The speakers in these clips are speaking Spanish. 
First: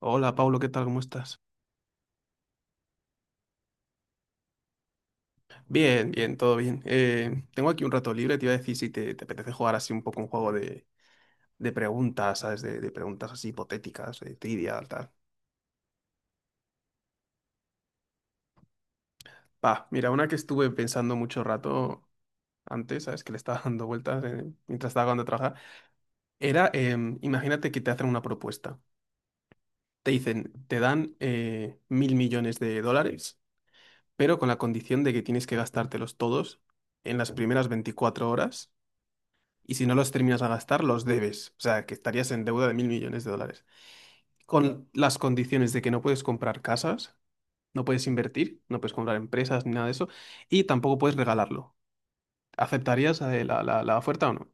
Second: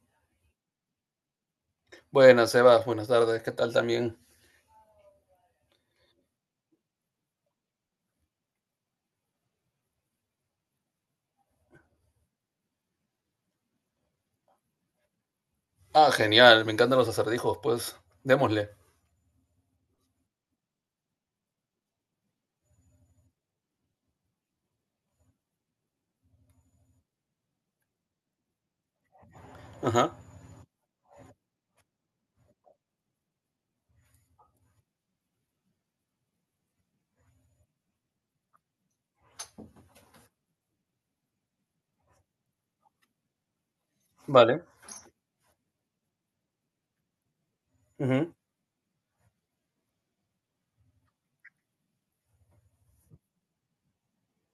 Hola, Pablo, ¿qué tal? ¿Cómo estás? Buenas, Sebas, buenas tardes, ¿qué tal también? Bien, bien, todo bien. Tengo aquí un rato libre, te iba a decir si te apetece jugar así un poco un juego de preguntas, ¿sabes? De preguntas así hipotéticas, de trivia, tal. Ah, genial, me encantan los acertijos, pues démosle. Va, mira, una que estuve pensando mucho rato antes, ¿sabes? Que le estaba dando vueltas mientras estaba acabando de trabajar. Era, imagínate que te hacen una propuesta. Te Ajá, dicen, te dan mil millones de dólares, pero con la condición de que tienes que gastártelos todos en las primeras 24 horas y si no los terminas de gastar, los debes. O sea, que estarías en deuda de mil millones de dólares. vale. Con las condiciones de que no puedes comprar casas, no puedes Ujú. invertir, no puedes comprar empresas ni nada de eso, y tampoco puedes regalarlo. ¿Aceptarías la oferta o no?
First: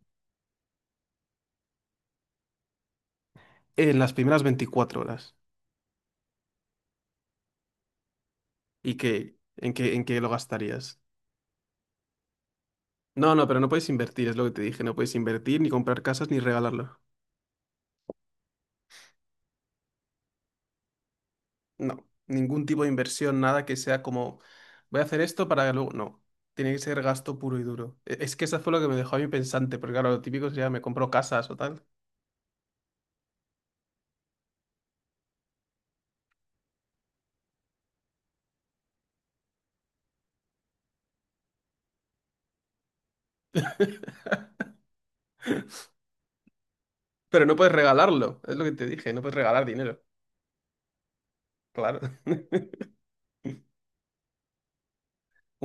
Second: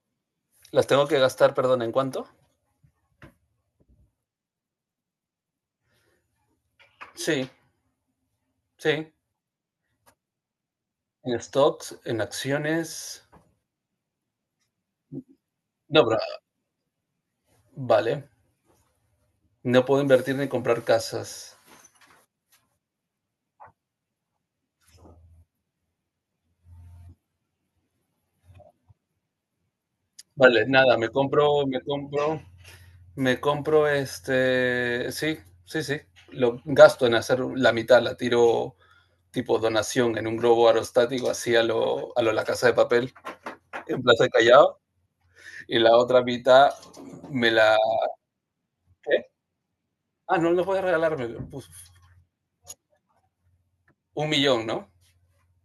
Las tengo que gastar, perdón, ¿en cuánto? En las primeras 24 horas. Sí, ¿Y sí. qué? ¿En qué lo gastarías? En stocks, en acciones. No, no, pero no puedes invertir, es lo que te dije. No puedes invertir, ni comprar No, pero, casas, ni regalarlo. vale. No puedo invertir ni comprar casas. No, ningún tipo de inversión, nada que sea como voy a hacer esto para que luego. No, tiene que ser gasto puro y duro. Es que eso fue lo que me dejó a mí pensante, porque claro, lo típico Vale, sería me nada, me compro casas o compro, me tal. compro, me compro este. Sí, sí, sí. Lo gasto en hacer la mitad, la tiro tipo donación en un globo aerostático, así a lo La Casa de Papel, en Plaza de Callao. Y la otra mitad Pero me no puedes la. regalarlo, es lo que te dije, no ¿Qué? puedes regalar dinero. Ah, no, no puedes regalarme. Pues, Claro. un millón, ¿no?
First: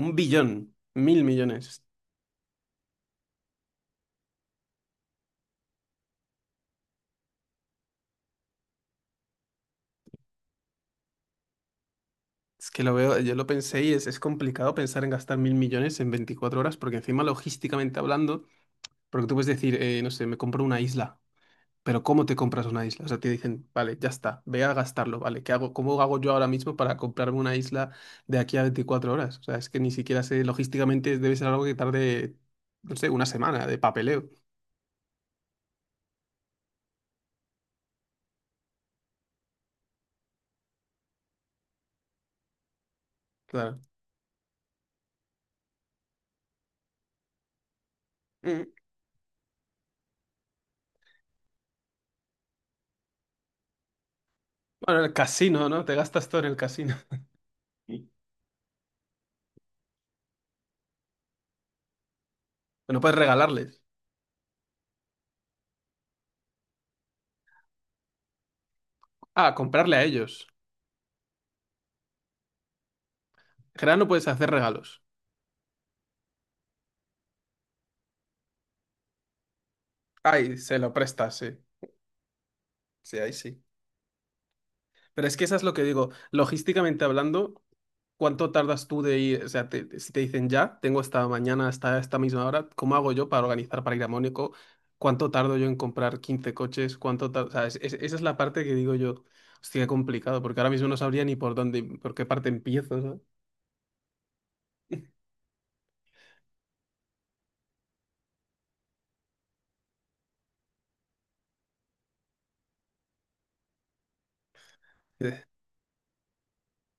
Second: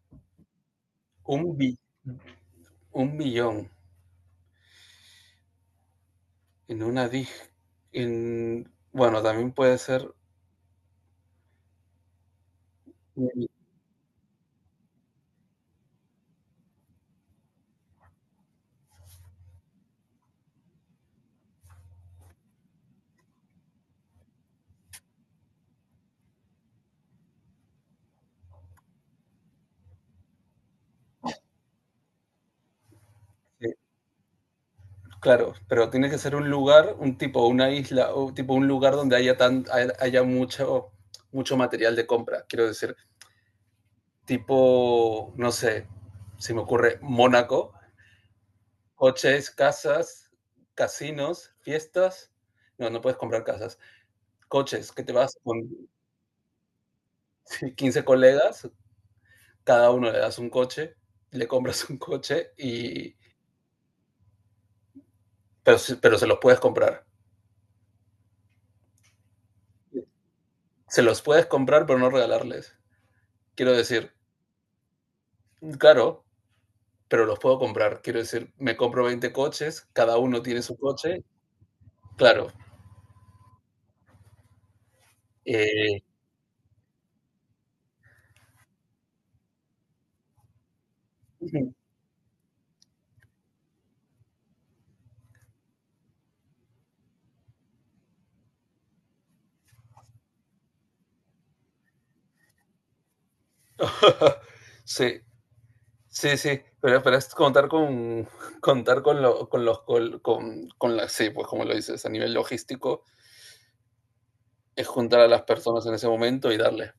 Un billón, mil Un, bi- millones. un millón en una disc. En. Bueno, también puede ser. Es que lo veo, yo lo eh, pensé y es complicado pensar en gastar mil millones en 24 horas, porque encima logísticamente hablando, porque tú puedes decir, no sé, me compro una isla. Pero ¿cómo te compras una isla? O sea, te dicen, vale, ya está, ve a gastarlo, vale, ¿qué hago? ¿Cómo hago yo ahora mismo para comprarme una isla de aquí a 24 horas? O sea, es que ni siquiera sé, logísticamente debe ser algo que tarde, no sé, una semana de papeleo. Claro, pero tiene que ser un lugar, un tipo, una isla, o tipo un lugar donde haya, haya mucho, mucho material de compra. Quiero decir, Claro. tipo, no sé, se me ocurre Mónaco, Mm. coches, casas, casinos, fiestas. No, no puedes comprar casas coches, Bueno, que el te vas con casino, ¿no? Te gastas todo en el casino. 15 Sí. colegas, cada uno le das un coche, le compras un coche No y puedes regalarles. pero se los puedes comprar. Ah, comprarle a ellos. Se los puedes comprar pero no regalarles. Quiero En general no decir, puedes hacer regalos. claro, pero los puedo comprar. Quiero decir, me compro 20 coches, cada uno Ay, tiene su se lo coche, prestas, sí. claro. Sí, ahí sí. Pero es que eso es lo que Eh, digo. Logísticamente hablando, ¿cuánto tardas tú de ir? O sea, si te dicen ya, tengo esta mañana Ujú. hasta esta misma hora, ¿cómo hago yo para organizar para ir a Mónaco? ¿Cuánto tardo yo en comprar 15 coches? O sea, esa es la parte que digo yo, hostia, qué complicado, porque ahora mismo no sabría ni por dónde, por qué parte empiezo, ¿sabes? Eh, sí, sí, sí, pero es contar con contar con, lo, con los con la, sí, pues como lo dices, a nivel logístico, es juntar a las personas en ese momento y darles.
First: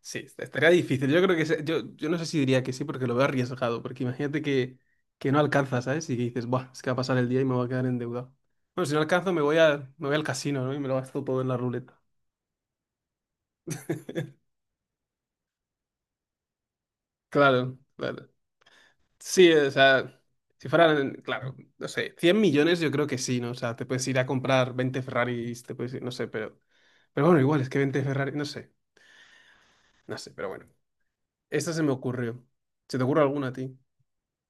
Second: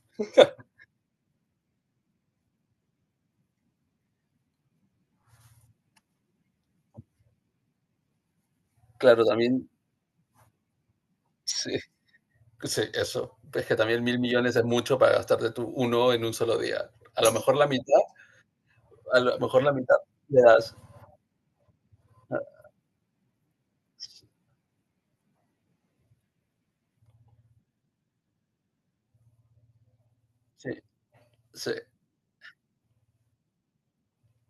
Sí, estaría difícil. Yo creo que yo no sé si diría que sí, porque lo veo arriesgado, porque imagínate que no alcanzas, ¿sabes? Y que dices, buah, es que va a pasar el día y me voy a quedar endeudado. Bueno, si no Claro, alcanzo, también, me voy al casino, ¿no? Y me lo gasto todo en la sí, ruleta. sí, eso. Es que también 1.000 millones es mucho para gastarte tú uno en un solo día. A lo mejor la Claro, mitad, claro. a lo Sí, mejor o la mitad sea, le si das. fueran, claro, no sé, Ah, 100 millones yo creo que sí, ¿no? O sea, te puedes ir a comprar 20 Ferraris, te puedes ir, no sé, pero. Pero bueno, igual, es que 20 Ferraris, no sé, no sé, pero bueno. sí, sí. Esta se me ocurrió. ¿Se te ocurre alguna a ti?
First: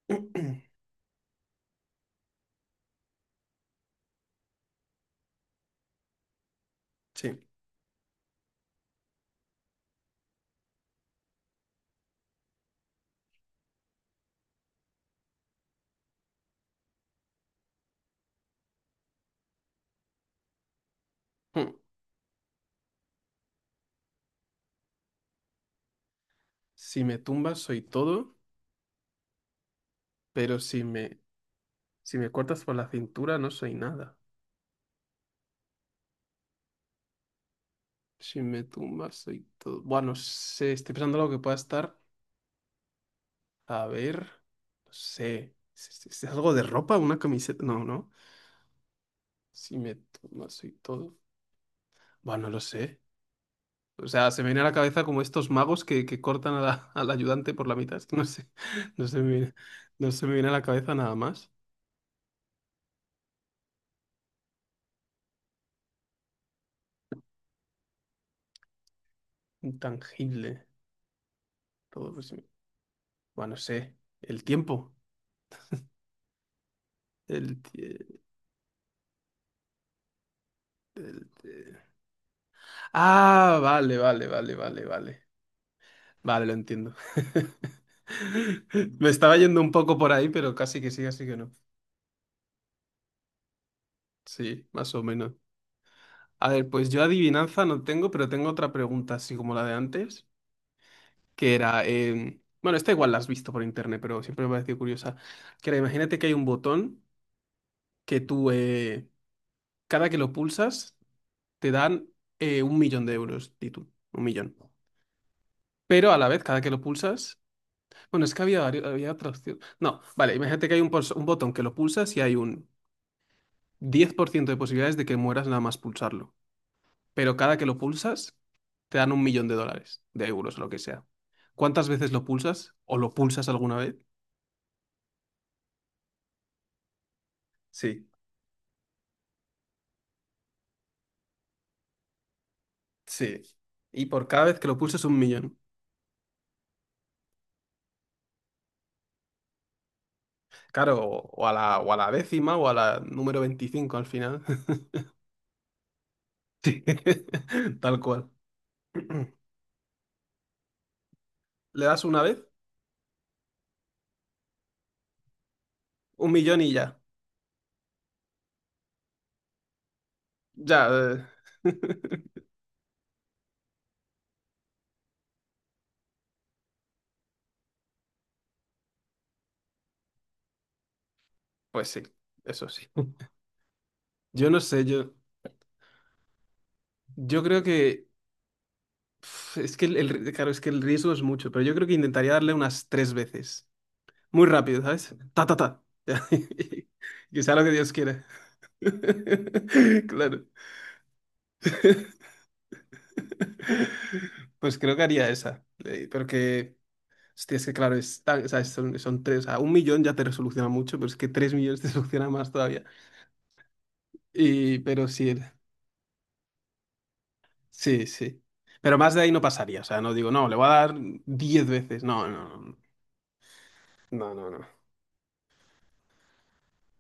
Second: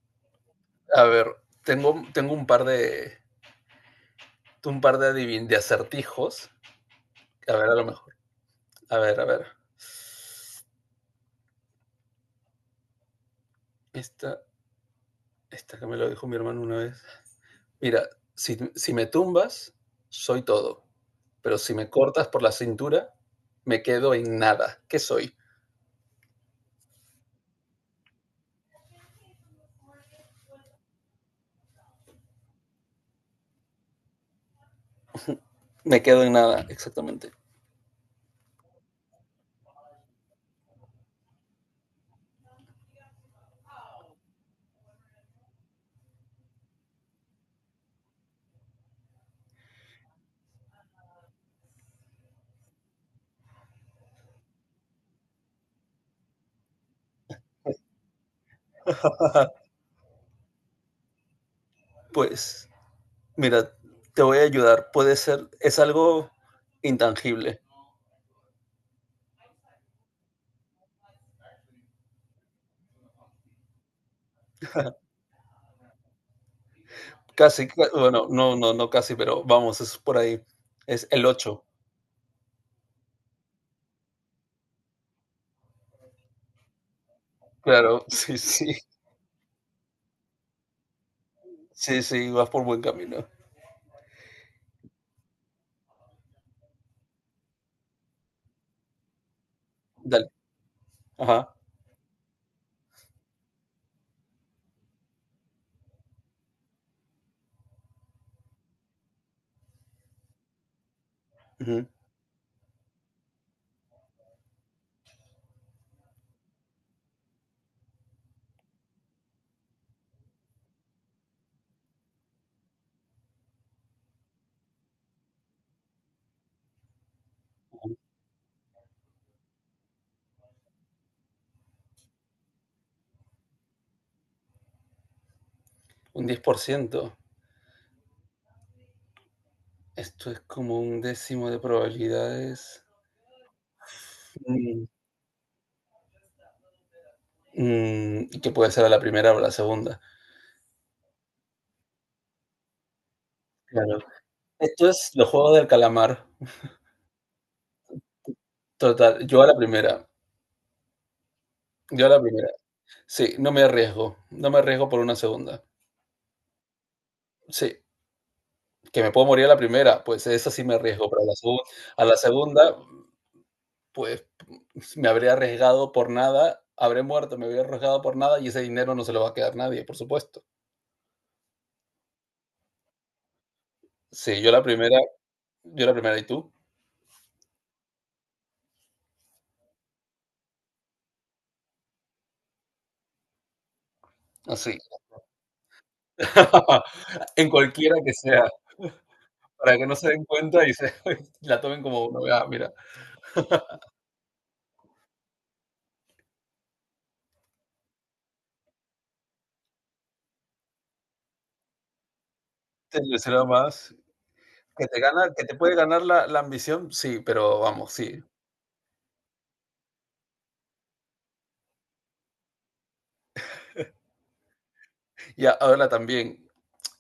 A ver, tengo un par de acertijos. Sí. A ver, a lo mejor. A ver, a ver. Esta, esta que me lo dijo mi hermano una vez. Mira, si me tumbas, soy todo. Pero Hmm. si me cortas por la cintura, me quedo en nada. ¿Qué soy? Si me tumbas soy todo, pero si me cortas por la cintura no soy nada. Me quedo en nada, exactamente. Si me tumbas soy todo. Bueno, no sé, estoy pensando algo que pueda estar. A ver, no sé. ¿Es algo de ropa? ¿Una camiseta? No, no. Si me tomas y todo. Bueno, no lo sé. O sea, se me viene a la cabeza como estos magos que cortan al ayudante por la mitad. Es que no sé. No se me Ajá. viene, no se me viene a la cabeza nada más. Pues, mira, te voy a ayudar. Puede ser, es algo intangible. Intangible. Todo, pues, bueno, no sé. El tiempo. El, Casi, tie- bueno, no, no, no casi, pero vamos, es por ahí. Es el el ocho. tie- Ah, vale, vale, vale, vale, vale. Vale, lo entiendo. Claro, sí, sí. Me estaba yendo un poco por ahí, pero casi que sí, así que no. Sí, sí, vas por buen camino. Sí, más o menos. A ver, pues yo adivinanza no tengo, pero tengo otra pregunta, así como la de antes, Dale. Ajá. que era, bueno, esta igual la has visto por internet, pero siempre me ha parecido curiosa, que era, imagínate que hay un botón que tú, cada que lo pulsas, te Ujú. dan un millón de euros, di tú, un millón. Pero a la vez, cada que lo pulsas, bueno, es que había, había otra opción. No, vale, imagínate que hay un botón que lo pulsas y hay un 10% de posibilidades de que mueras nada más pulsarlo. Pero cada que lo pulsas te dan un millón de dólares, de euros, lo que sea. ¿Cuántas veces lo pulsas? ¿O lo pulsas alguna vez? Un 10%. Sí, Esto es como un décimo de probabilidades. sí. Y por cada vez que lo Mm, pulsas un millón. y que puede ser a la primera o a la segunda. Claro, o a la décima o a la número 25 Claro. al final. Esto es los juegos del calamar. Sí, tal cual. Total. Yo a la primera. Le das Yo a una la vez, primera. Sí, no me arriesgo. No me arriesgo por una segunda. un millón y ya. Sí, que me puedo morir a la primera, pues esa sí me Ya, arriesgo, pero a la segunda, pues me habré arriesgado por nada, habré muerto, me habré arriesgado por nada y ese dinero no se lo va a quedar nadie, por supuesto. pues sí, eso sí. Sí, Yo no sé, yo, yo la primera y tú. yo creo que... pf, es que claro, es que el riesgo es mucho, pero yo creo que intentaría darle unas tres veces. Muy Así. rápido, ¿sabes? Ta, ta, ta. Que En sea lo que Dios cualquiera que quiera. sea, para que no se den Claro. cuenta y se la tomen como uno. Ah, mira, Pues creo que haría esa. Pero hostia, es que claro, o sea, son tres, o sea, un millón ya te resoluciona mucho, pero es que tres millones te soluciona más todavía. te será más. Y, Que te pero sí, gana, que te puede ganar la ambición, sí, pero vamos, sí, sí. sí. Pero más de ahí no pasaría, o sea, no digo, no, le voy a dar 10 veces. No, no, no, no, no, no. Y ahora también,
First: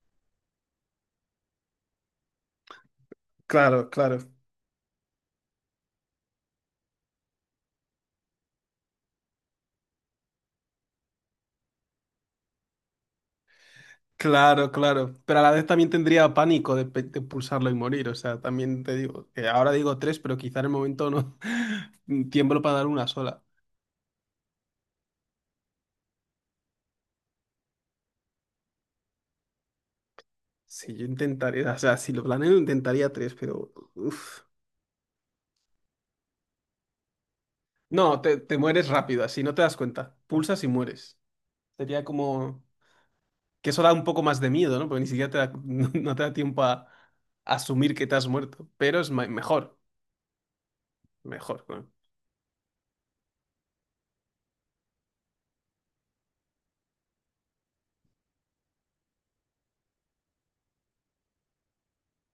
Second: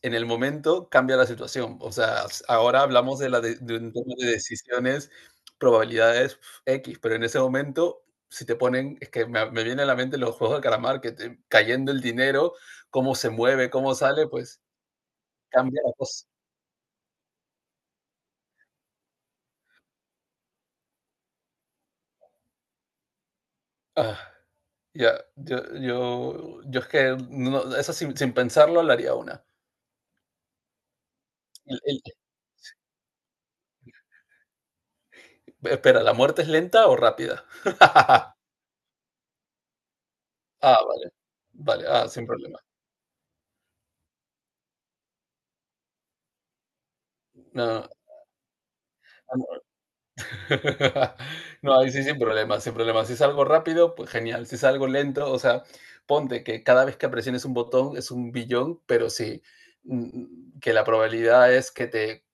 en el momento cambia la situación. O sea, ahora hablamos de, la de Claro, un tema claro. de decisiones, probabilidades X, pero en ese momento, si te ponen, es que me viene a la mente los juegos de calamar, que te, cayendo el dinero, cómo se mueve, cómo sale, pues Claro, claro. Pero a la vez cambia también la cosa. tendría pánico de pulsarlo y morir. O sea, también te digo, que ahora digo tres, pero quizá en el momento no tiemblo para dar una sola. Ah, ya, yo es que no, no, eso sin pensarlo le haría una. Sí, yo intentaría, o El- sea, el- si lo planeo, intentaría tres, pero uf. espera, ¿la muerte es lenta o rápida? No, te, te mueres rápido, así no te das cuenta. Pulsas y Ah, vale, mueres. vale, Sería ah, sin problema. como. Que eso da un poco más de miedo, ¿no? Porque ni siquiera no, no te da tiempo a No, asumir que te has muerto. Pero es no, mejor, mejor. No, Claro. ahí sí, sin problemas, sin problemas. Si es algo rápido, pues genial. Si es algo lento, o sea, ponte que cada vez que presiones un botón es un billón, pero sí, que la probabilidad es que te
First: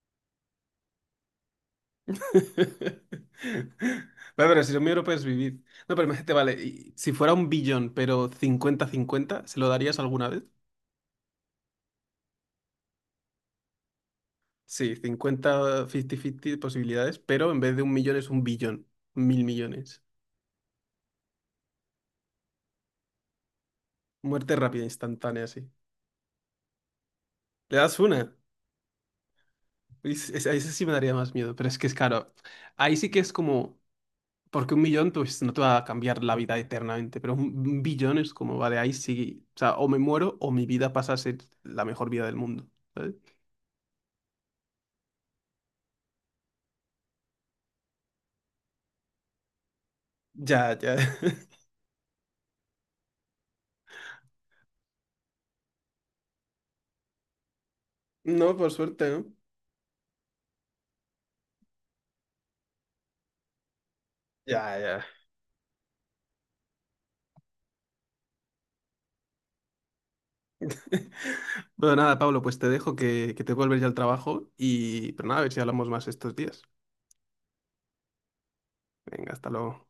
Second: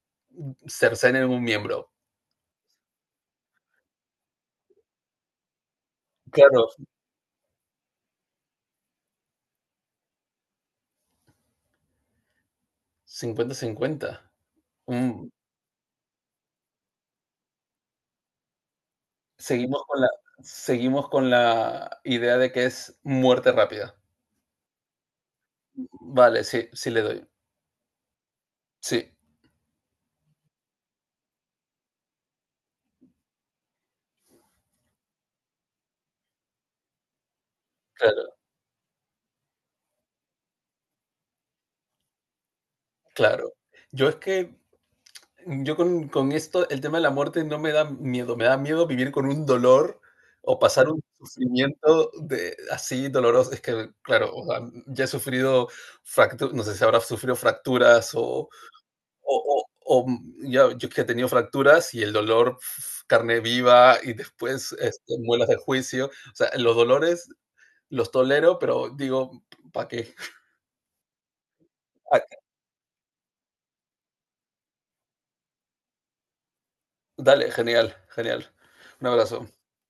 cercenen un miembro. Vale, pero si lo mío no puedes vivir. No, pero imagínate, vale, Claro, y si fuera un billón, pero cincuenta cincuenta ¿se lo darías alguna vez? 50-50. Sí, Mm, cincuenta 50-50 posibilidades, pero en vez de un millón es un billón, mil Seguimos con millones. la, seguimos con la idea de que es muerte rápida. Muerte rápida, instantánea, así. Vale, sí, sí le doy. ¿Le das una? Sí, A ese sí me daría más miedo, pero es que es caro. Ahí sí que es como, porque un millón pues no te va a cambiar la vida eternamente, pero un billón es claro, como, vale, ahí sí, o sea, o me muero o mi vida pasa a ser la mejor vida del mundo. claro. Yo es que Yo con esto, el tema de la muerte no me da miedo, me da miedo vivir con un dolor o Ya, pasar ya. un sufrimiento de, así doloroso. Es que, claro, o sea, ya he sufrido fracturas, no sé si habrá sufrido fracturas No, por suerte, ¿no? O ya, yo que he tenido fracturas y el dolor carne viva y después Ya, ya. este, muelas de juicio. O sea, los dolores los tolero, pero digo, ¿para qué? Bueno, nada, Ah, Pablo, pues te dejo que te vuelves ya al trabajo y, pero nada, a ver si hablamos más estos días. dale, genial, genial. Un Venga, abrazo. hasta luego.